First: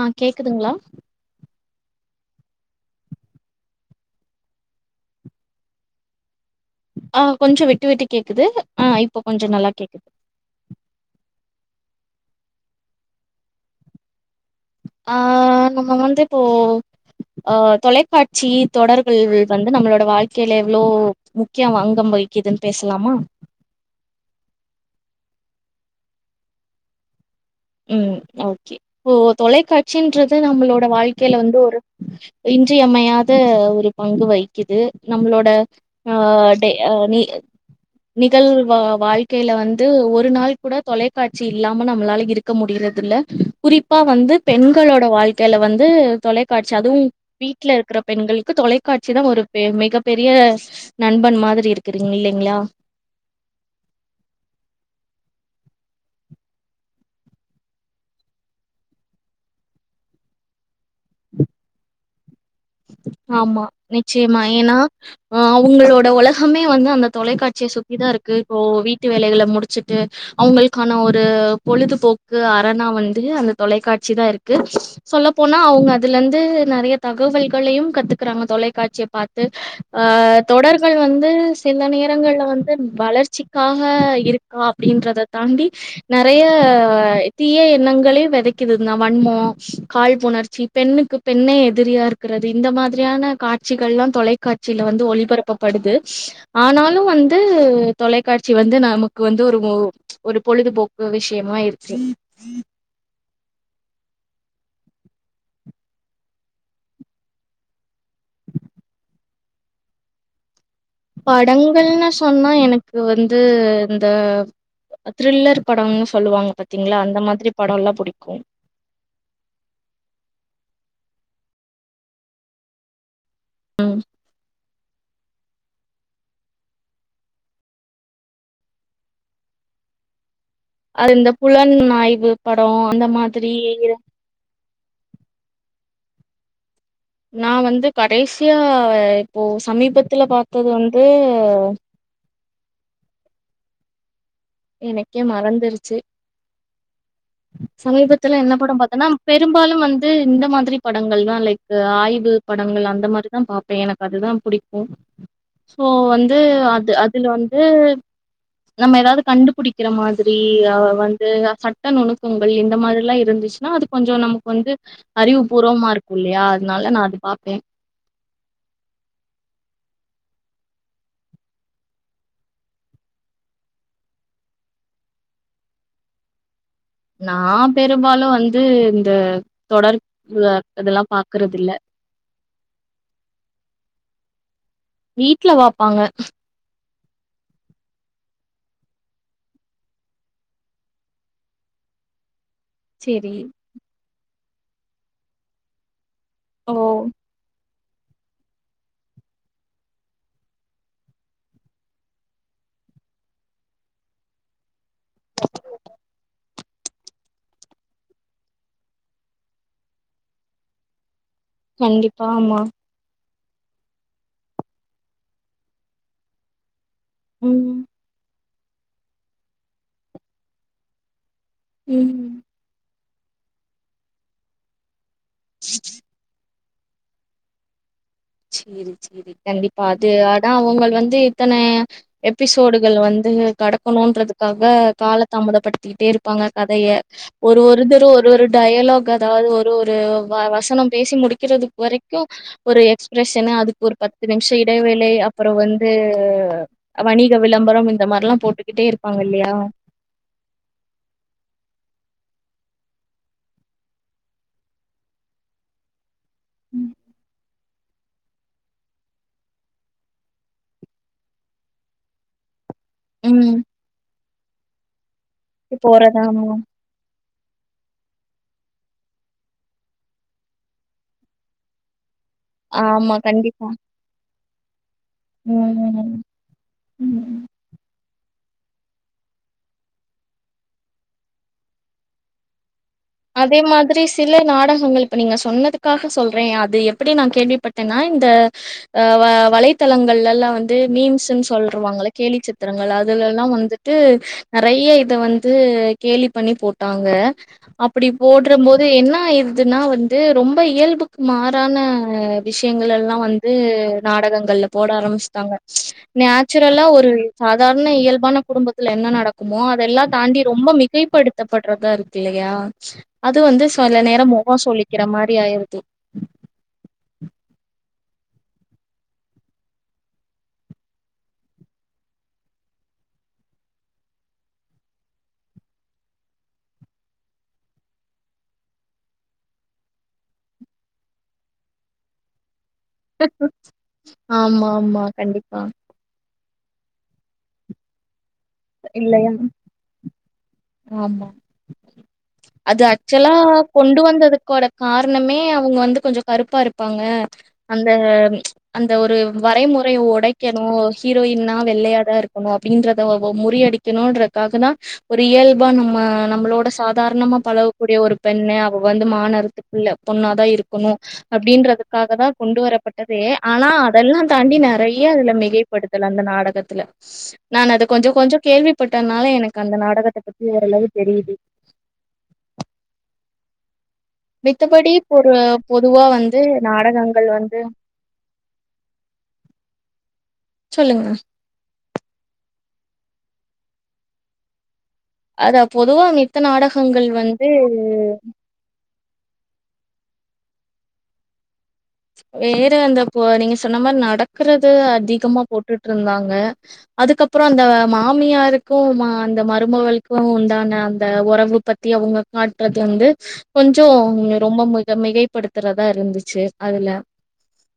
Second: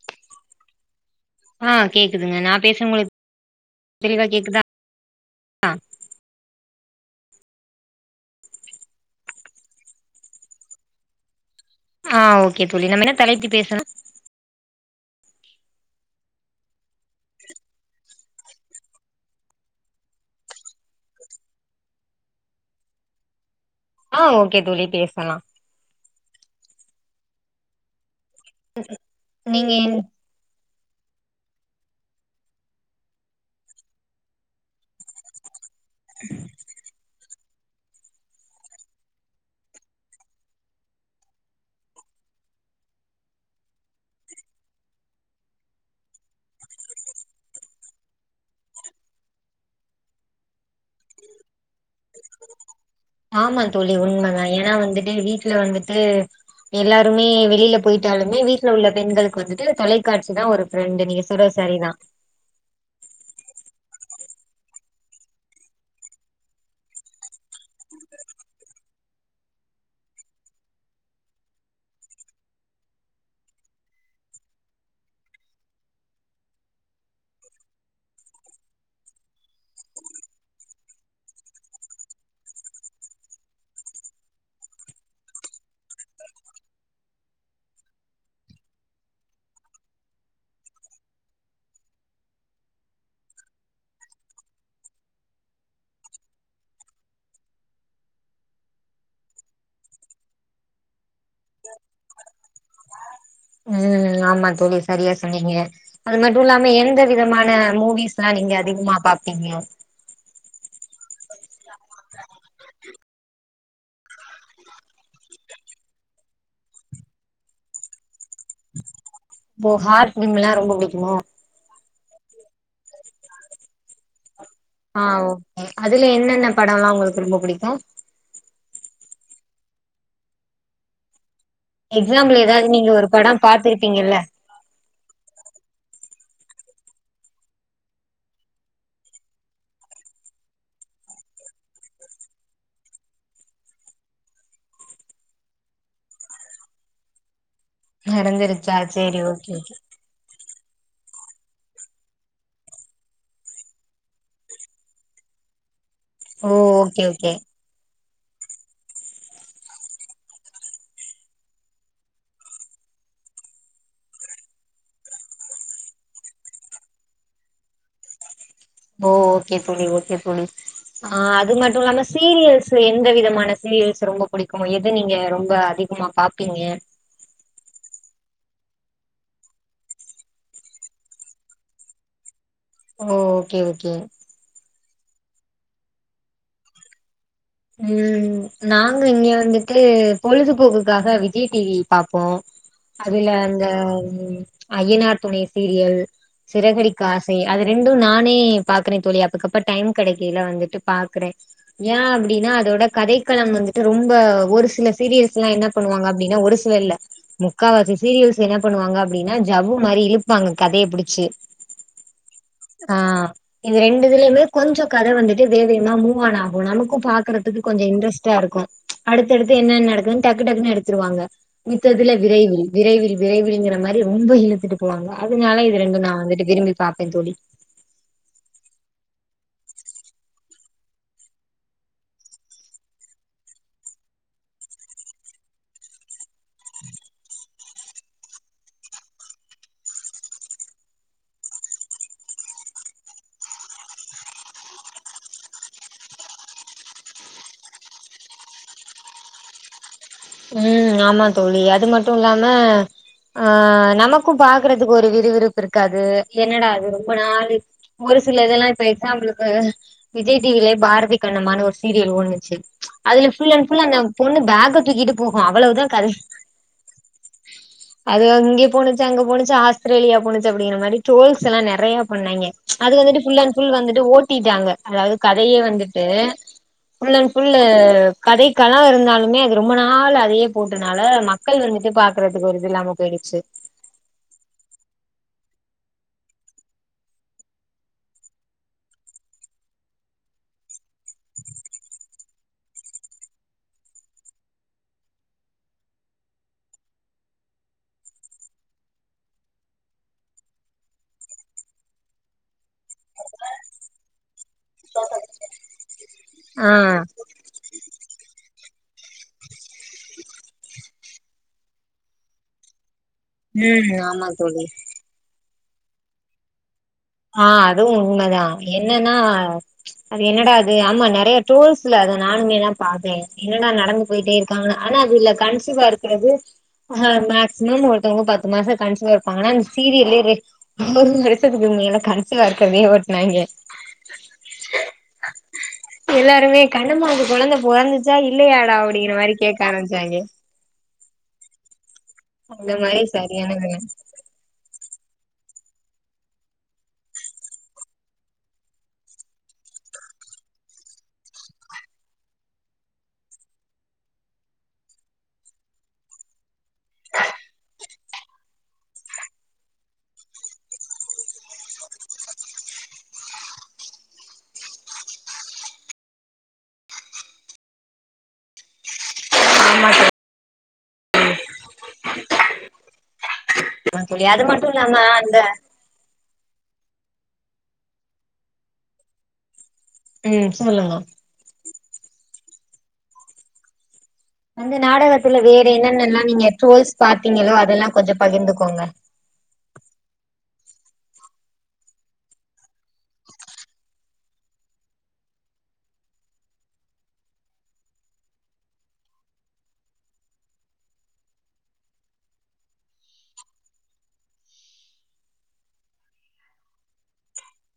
ஆஹ் கேக்குதுங்களா ஆஹ் கேக்குதுங்க நா பேசும் தெளிவா கேக்குதா ஆஹ் ஆஹ் கொஞ்சோ விட்டு விட்டு கேக்குது ஆஹ் இப்போ கொஞ்சோ நல்லா கேக்குது ஆஹ் ஓக்கே தோழி நாம என்ன தலைப்பு பேசணு ஆஹ் நம்ம வந்து இப்போ அஹ் தொலைக்காட்சி தொடர்கள் வந்து நம்மளோட வாழ்க்கையில எவ்ளோ முக்கியம் அங்கம் வகிக்குதுன் பேசலாமா ஆஹ் ஓகே தோழி பேசலா உம் ஓகே இப்போ நீங்க என் தொலைக்காட்சின்றது நம்முளோட ட வாழ்க்கையில வந்து ஒரு இன்றியமையாத ஒரு பங்கு வகிக்குது நம்மளோட அஹ் டே அ நீ நிகழ்வ வாழ்க்கையில வந்து ஒரு நாள் கூட தொலைக்காட்சி இல்லாம நம்மளால இருக் இருக்க முடியறதில்ல குறிப்பா வந்து பெண்களோட வாழ்க்கைல வந்து தொலைக்காட்சி அதுவு வீட்ல இருக்குற பெண்கள்க்கு தொலைக்காட்சி தா ஒரு பெ மிகப்பெரிய நண்பன் மாத்ரி இருக்கு ஆமா தோழி உண்மதா ஏன்னா வந்துட்டு வீட் வீட்ல வந்துட்டு எல்லாருமே வெளியில போயிட்டாலுமே வீட்டுல உள்ள பெண்களுக்கு வந்துட்டு தொலைக்காட்சி தா ஒரு ஃப்ரெண்டு நீங்க சொன்னது சரி தா ஆமா நிச்சய்மா ஏன்னா அஹ் அவங்களோட உலகமே வந்து அந்த தொலைக்காட்சிய சுத்திதா இருக்கு இப்போ வீட்டு வேலைகள முடிச்சுட்டு அவங்களுக்கான ஒரு பொழுதுபோக்கு அரணா வந்து அந்த தொலைக்காட்சி தா இருக்கு சொல்லப்போனா அவுங்க அதுலர்ந்து நெறைய தகவல் களையு கத்துக்குறாங்க தொலைக்காட்சிய பாத்து ஹ தொடர்கள் வந்து சில நேரங்கள்ல வந்து வளர்ச்சிக்காக இருக்கா அப்டின்றத தாண்டி நெறைய அ தீய எண்ணங்களை விதைக்குது வன்மோ கால்ப்புணர்ச்சி பெண்ணுக்கு பெண்ணே எதிரியா இருக் ருக்குறது இந்த மாத்ரியான காட்சிகள்ல்லா தொலைக்காட்சில வந்து ஒளிபரப்பப்படுது ஆனாலு வந்து உ தொலைக்காட்சி வந்து நமக்கு வந்து ஒரு ஒரு பொழுதுபோக்கு விஷயமாயிருக்கு உம் ஆமா தோழி சரியா சொன்னீங்க அது மட்டு இல்லாம எந்த விதமான மூவிஸ்லா நீங்க அதிகமா பாப்பீங்க படங்கள்னு சொன்னா எனக்கு வந்து இந்த த்ரில்லர் படம்ன்னு சொல்லுவாங்க பாத்தீங்களா அந்த மாத்ரி படோல்லா புடிக்கு இப்போ ஹார் ஃபிலிம்லா ரொம்ப புடிக்குமா ம் ஹ் ஆ ஓகே அதுல என்னென்ன படோல்லா உங்களுக்கு ரொம்ப புடிக்கு அது இந்த புல நாய்வு எக்ஸாம்பிள் படோ ஏதாவது நீங்க அந்த ஒரு படம் மாதிரி இரு பாத்திருப்பீங்கல்ல நா வந்து கடைசியா இப்போ சமீபத்துல பாத்தது வந்து எனக்கே மறந்துருச்சு சமீபத்துல என்ன நடந்துருச்சா படம் பாத்தோன்னா சேரி ஓகே ஓகே பெரும்பாலும் வந்து இந்த மாதிரி படங்கள் தா லைக் ஆய்வு படங்கள் அந்த மாரிதா பாப்பே எனக்கு அதுதா புடிக்கு போ வந்து ஓ அது ஓகே அதுல ஓகே வந்து நம்ம ஏதாவுது கண்டுபுடிக்கிற மாதிரி ஆ வந்து சட்ட நுணுக்கங்கள் இந்த மாதிரிலா இருந்துச்சுன்னா அது கொஞ்சோ நமக்கு வந்து அறிவுபூர்வமாருக்கு இல்லையா அதனால நா அது பாப்பே ஓஹ் ஓகே தோழி ஓகே தோழி ஆ அது மட்டு இல்லாம சீரியல்ஸ் எந்த விதமான சீரியல்ஸ் ரொம்ப பிடிக்கு எது நீங்க ரொம்ப அதிகமா பாப்பீங்க நா பெரும்பாலு வந்து இந்த தொடர் இதெல்லா பாக்குற தில்ல ஓ ஹ் ஓகே ஓகே வீட்ல வாப்பாங்க உம் நாங்க இங்க வந்துட்டு பொழுதுபோக்குக்காக விஜய் டிவி பாப்போ அதுல சேரி அந்த அய்யனார் துணை சீரியல் ஓ சிறகடிக்க ஆசை அது ரெண்டு நானே பாக்குறே தோழி அப்புக்கப்ப டைம் கெடேக்கில வந்துட்டு பாக்குறே ஏ அப் டினா அதோட கதைக்களம் வந்துட்டு ரொம்ப ஒரு சில சீரியல்ஸ் எல்லா என்ன பண்ணுவாங்க அப்டின்னா ஒரு சிலர்ல முக்காவாசி சீரியல்ஸ் என்ன பண்ணுவாங்க அப்டின்னா ஜவு மாரி இழுப்பாங்க கதையே புடிச்சு கண்டிப்பா ஆமா ஆ இது ரெண்டுதுலயுமே கொஞ்சோ கதை வந்துட்டு வேவ் வேவ்னா மூவான ஆகு நமக்கு பா க்கரதுக்கு ம் கொஞ்சோ இன்ட்ரஸ்ட இருக்கு அடுத்தடுத்து என்னென்ன நடக்குதுன்னு டக்கு டக்குன்னு எடுத்துருவாங்க மித்ததுல ம் விரைவில் விரைவில் விரைவில் ங்கிற மாரி ரொம்ப இழுத்துட்டு போவாங்க அதனால இது ரெண்டு நா வந்துட்டு விரும்பி சாப்டே தொழி சேரி சேரி கண்டிப்பா அது ஆனா அவுங்கள் வந்து இத்தனைய எபிசோடுகள் வந்து கடக்கணுன்றதுக்காக கால தாமதப்படுத்திட்டே இருப்பாங்க கதய ஒரு ஒரு தரு ஒரு ஒரு டையலாக் அதாவது ஒரு ஒரு வ வசனம் பேசி முடிக்கிறது வரைக்கு ஒரு எஸ் பிரஸ்னு அதுக்கு ஒரு பத்து நிம்ஷோ இடைவேளை அப்புறோ வந்து வணிக விளம்பரம் இந்த மாரில்லா போட்டுக்கிட்டே இருப்பாங்க இல்லையா ம் ஆமா தோழி அது மட்டு இல்லாம ஆ நமக்கு பாக்குறதுக்கு ஒரு விறுவிறுப் இருக்காது என்னடா அது ரொம்ப நாளி ஒரு சில இதெல்லா இப்ப எக்ஸாம்பிலுக்கு விஜய் டிவியே பாரதி கண்ணம்மானு ஒரு சீரியல் ஓணுச்சு அதுல ஃபுல் அண் ஃபுல் அந்த பொண்ணு பேக்க தூக்கிட்டு போகு ப் அவ்வளவுதா கதை போறதானோ அது அங்கே போணுச்சு அங்க போணுச்சு ஆஸ்திரேலியா போணுச்சு அப்டீன மாரி டோல்ஸ் எல்லா நெறைய பன்னாங்கே அது ஆமா வந்துட்டு ஃபுல் அன் கண்டிப்பா ஃபுல் வந்துட்டு ஓ ட்டிட்டாங்க அதாவது கதயே வந்துட்டு ம் ஃபுல் அண் ம் ஃபுல்லு கதைக் கலா இருந்தாலுமே அது ரொம்ப நா ஆள் அதையே போட்டனால மக்கள் வந்துட்டு பாக்குறதுக்கு ஒரு இது இல்லாம போயிடுச்சு அதே மாதிரி சில நாடகங்கள் இப்ப நீங்க சொன்னதுக்காக சொல்றே அது எப்டி நா கேள்விப்பட்டேன்னா இந்த அ வ வலைத்தளங்கள்ல எல்லா வந்த மீம்ஸ்ன்னு சொல்ருவாங்கள கேலி சித்திரங்கள் அதுல எல்லா வந்துட்டு நெறைய இத வந்து கேலி பண்ணி போட்டாங்க அப் அப்டி போடுடற போது என்ன ஆயிருதுன்னா வந்து ரொம்ப இயல்புக்கு மாறான விஷ்யங்கள் ல்லா வந்து நாடகங்கள் போட ஆரம்பிஸ்டாங்க ஆ நேச்சுரலா ஒரு சாதாரண இயல்பான குடும்பத்த த்துல என்ன நடக்குமோ அதெல்லா தாண்டி ரொம்ப மிகைப்படுத்தப்படுறதா இருக்கு இல்லையா ச அது வந்து ம் சொல ஆமா நேரம் முக தோழி சொழிக்கிற மாரி ஆயிரு தெ ஆஹ் அதுவும் உண்மைதா என்னன்னா அது என்னடா அது ஆமா நெறைய டோல்ஸ்ல்ல அத நானுமேதா பாத்தே என்னடா நடந்து போயிட்டே இருக்காங்க ஆனா அதுல கன்சிவா இருக்கிறது ஆஹ் மேக்சிமம் ஒருத்தவங்க பத்து மாசம் கன்சிவா இருப்பாங்கனா இந்த சீரியல்லே ஒரு வருசத்துக்கு உண்மையில கன்சிவா ஆமா ஆமா கண்டிப்பா கண்ணமாக்கு கொழந்த பொறந்துச்சா இல்ல இல்லையாடா அப்டிங்கிற இல்லையா மாரி கேட்க ஆரம்பிச்சாங்கே ஆமா அது மாரி ஆக்சொலா சரியானது கொண்டு வந்ததுக்கோட கார்ணமே அவுங்க வந்து கொஞ்சொ கருப்பா இருப்பாங்க அந்த அந்த ஒரு வரைமுறை ஒடைக்கணு ஹீரோயின்னா வெள்ளையாதா இருக்கணு அப்டின்றத ஒ ஒ ஒ முறியடிக்கணுன்றக்காகதா இயல்பா நம்ம நம்மளோட சாதாரணமா பழகக்கூடிய ஒரு பெண்ண அவ வந்து மா நெறத்துக்குள்ள பொண்ணாதா இருக்கணு அப்டின்றதுக்காக தா கொண்டு வரப்பட்டதே ஆனா அதல்லா தாண்டி நறைய அதுல மிகைப்படுத்தல் அந்த நாடகத்துல நானு அது கொஞ்ச கொஞ்ச கேள்விப்பட்டத்னால எனக்கு அந்த ஆமா நாடகத் த பத்தி ஓரளவு தெரியுது தோழி அது மட்டு மித்தபடி இல்லாம பொரு அந்த பொதுவா வந் து நாடகங்கள் வந்து ம் சொல்லுங்க அந்த நாடகத்துல அதா வேற பொதுவா என்னென்னெல்லா மித்த நீங்க ட்ரோல்ஸ் நாடகங்கள் வந்து பாத்தீங்களோ அதெல்லா கொஞ்சோ பகிர்ந்துக்கோங்க வேற அந்த பொ நீங்க சொன்ன மாரி நடக்கறது அதிகமா போட்டுட்டு இருந்தாங்க அதுக்கப்பறோ அந்த மாமியாருக்கு மா அந்த மருமகளுக்கு உண்டான அந்த ஒறவு பத்தி அவங்க காட்றது வந்து கொஞ்சோ ரொம்ப மிக மிகைப்படுத்துறதா இருந்துச்சு அதுல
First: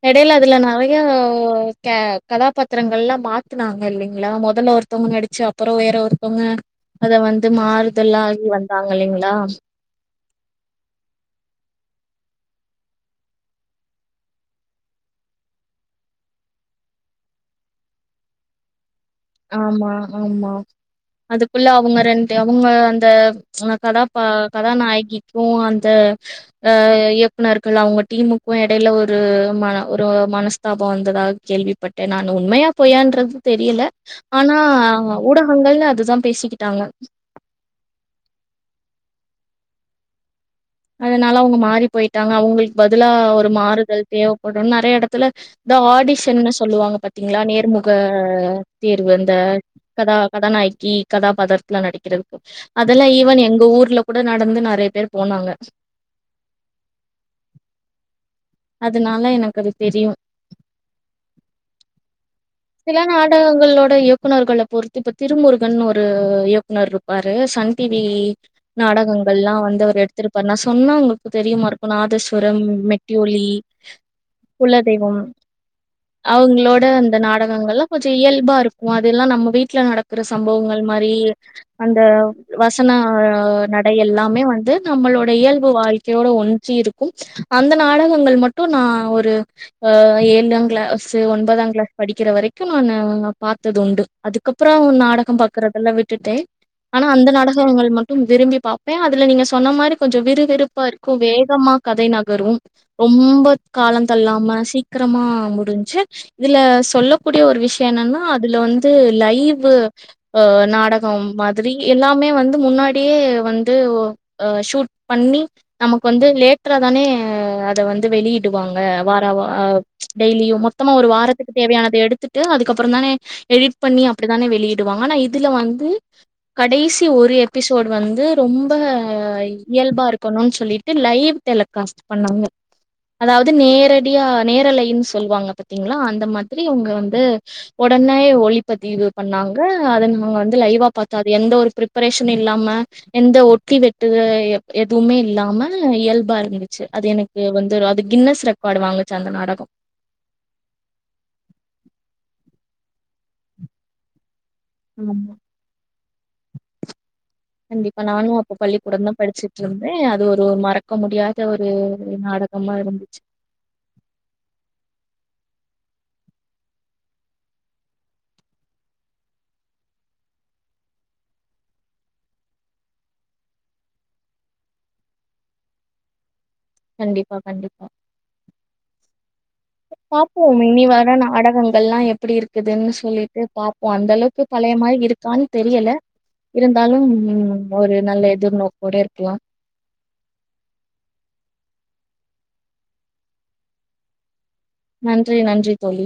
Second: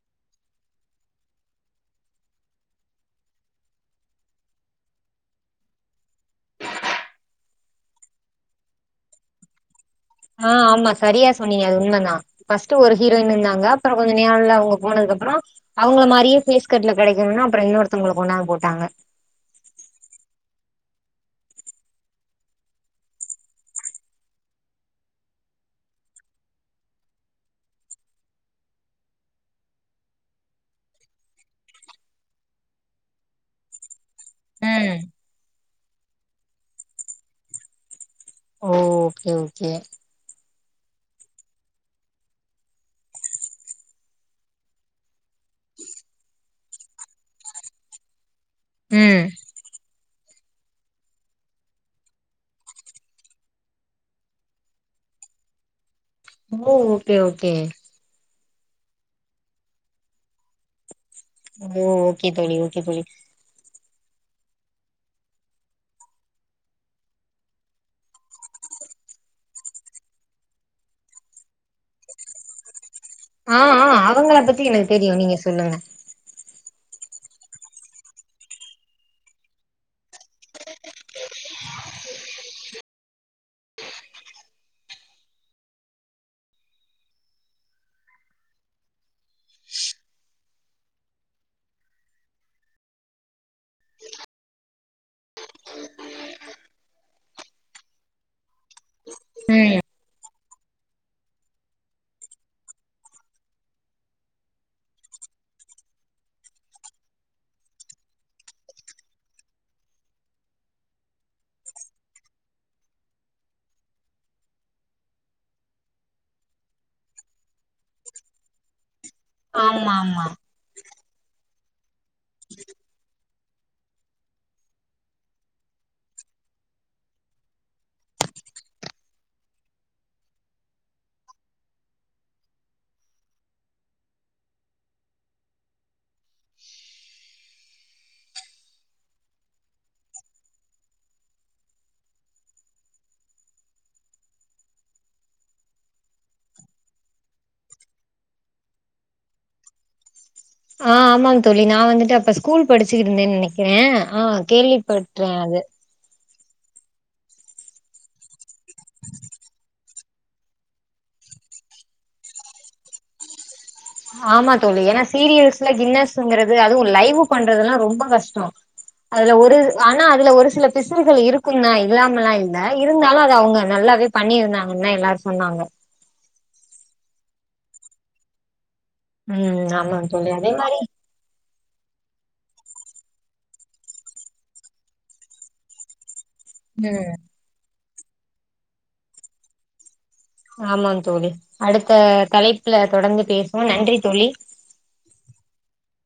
எடையில அதுல நறையா க கதாபாத்திரங்கள் எல்லா மாத்துனாங்க இல்லைங்ளா மொதல்ல ஒருத்தவங்க நடிச்சு அப்றோ வேற ஒருத்தவங்க அத வந்து மாறுதல்லா ஆகி வந்தாங்க இல்லைங்களா ஆ ஆமா சரியா சொன்னீங்க அது உண்மைதா ஃபர்ஸ்ட் ஒரு ஹீரோயின் இருந்தாங்க அப்பறோ கொஞ்ச நாள்ல அவுங்க போனதுக்குப்பறோ அவுங்கள மாரியே ஃபேஸ்கட்ல கெடைக்குணுனு அப்பறோ இன்னொருத்தவங்கள கொண்டாந்து போட்டாங்க ஆமா ஆமா அதுக்குள்ள அவுங்க ரெண்டு அவுங்க அந்த கதாபா கதாநாயகிக்கு அந்த அ இயக்குனர்கள் அவுங்க டீமுக்கு எடையில ஒரு மன ஒரு மனஸ்தாபம் வந்ததாக கேள்விப்பட்டே நானு உண்மையா பொய்யான்றது தெரியல ஆனா ம் ஊடகங்கள்ல அதுதா பேசிக்கிட்டாங்க ஓ ஓகே ஓகே அதனால அவுங்க மாறி போயிட்டாங்க அவங்களுக்கு பதிலா ஒரு மாறுதல் தேவைப்படுனு நறைய எடத் துல தோ ஆடிஷன்னு சொல்லுவாங்க பாத்தீங்ளா நேர்முக தேர்வு ம் அந்த கதா கதாநாயகி கதாபாத்திரத்துல நடிக்கிறதுக்கு அதெல்லா ஈவன் எங்க ஊர்ல கூட நடந்து நெறைய பேர் போனாங்க ஓ ஓகே ஓகே அதுனால எனக்கு அது தெரியு ஓ ஓகே தோழி ஓகே தோழி சில நாடகங்களோட யு குனர்கள பொறுத்து இப்ப திருமுருகன் ஒரு இயக்குனர் இருப்பாரு சன் டிவி நாடகங்கள்லா வந்து அவர் எடுத்துருப்பாரு நா சொன்னா உங்களுக்கு தெரியமாருக்கு நாதஸ்வரம் மெட் ஆ ஆ அவங்கள பத்தி எனக்கு தெரியு நீங்க சொல்லுங்க து அந்த நாட் நாடகங்கள்லா கொஞ்ச இயல்பா இருக்கு அதுல்லா நம்ம வீட்டுல நடக்குற சம்பவங்கள் மாரி அந்த வசன நடை எல்லாமே வந்து நம்மளோட இயல்பு வாழ்க்கையோட ஒன்சி இருக்கு அந்த நாடகங்கள் மட்டு நா ஒரு ஏழாங்க்ளாஸு ஒன்பதாம் க்ளாஸு படிக்கிற வரைக்கு நானு பாத்ததுண்டு அதுக்கப்புற நாடக பாக்குறதெல்லா விட்டுட்டே ஆனா அந்த நாடகங்கள் மட்டு விரும்பி பாப்பே அதுல நீங்க சொன்ன ம் மாதிரி கொஞ்ச விறுவிறுப்பா இருக்கு வேகமா கதை நகரும் ரொம்ப காலந்தள்ளாம சீக்கிரமா முடிஞ்சு இதுல சொல்லக்கூடிய ஒரு விஷய என்னன்னா அதுல வந்து லைவ் நாடக மாதுரி எல்லாமே வந்து முன்னாடியே வந்து ஷூட் பண்ணி நமக்கு வந்து லேட்டரா தானே அத வந்து வெளியிடுவாங்க வார வா ஆமா ஆமா டெய்லியு மா தமா ஒரு வாரத்துக் தேவயானத எடுத்துட்டு அதுக்கப்புறந்தானே எடிட் பண்ணி அப்டிதானே வெளியிடுவாங்க ஆனா இதுல வந்து கடைசி ஒரு எபிசோட் வந்து ரொம்ப இயல்பா இருக்கணுனு சொல்லிட்டு லைவ் டெலகாஸ்ட் பண்ணாங்க அதாவது நேரடியா நேரலைன்னு சொல்லுவாங்க பாத்தீங்களா அந்த மாத் திரி இவுங்க வந்து ஒடனை ஒளிப்பதிவு பண்ணாங்க அத நாங்க வந்து லைவா பாத்தோ அது எந்த ஒரு பிரிப்பரேஷன் இல்லாம எந்த ஒட்டி வெட்டுத எதுவுமே இல்லாம இயல்பா இருந்துச்சு அது எனக்கு வந்து அது கின்னஸ் ரெக்கார்டு வாங்குச்சு அந்த நாடகோ ஆ ஆமாங் தோழி நா வந்துட்டு அப்ப ஸ்கூல் படிச்சிக்கிட்டுருந்தே நெனைக்கிறே ஆ கேள்விப்பட்ற்றே ஆமா அது கண்டிப்பா நானு அப்ப பள்ளிக்கூடந்தா படிச்சுட்டு இருந்தே அது ஒரு ஒரு மறக்க முடியாத ஒரு நாடகமா இருந்துச்சு ஆமா தோழி ஏன்னா சீரியல்ஸ்ல கின்னஸ்ங்கிறது அதுவு லைவு பண்றதுல்லா ரொம்ப கஷ்டோ அதுல ஒரு ஆனா அதுல ஒரு சில பிசுறுகள் இருக்குந்தா இல்லாமலா இல்ல இருந்தாலு அது அவங்க நல்லாவே பண்ணிருந்தாங்கன்தா எல்லாரு சொன்னாங்க கண்டிப்பா கண்டிப்பா ம் ஆமா தோழி அதே பாப்போம் மாரி இனி வர நாடகங் ல்லா எப்படி இருக்குதுன்னு சொல்லிட்டு பாப்போ அந்த அளவுக்கு பழைய மாரி இருக்கான்னு தெரியல இருந்தாலும் ம் ஒரு நல்ல எதிர்நோக்கோடே இருக்கலா ஆமாங் தோழி அடுத்த தலைப்புல தொடர்ந்து பேசுவோ நன்றி தோழி நன்றி நன்றி தோழி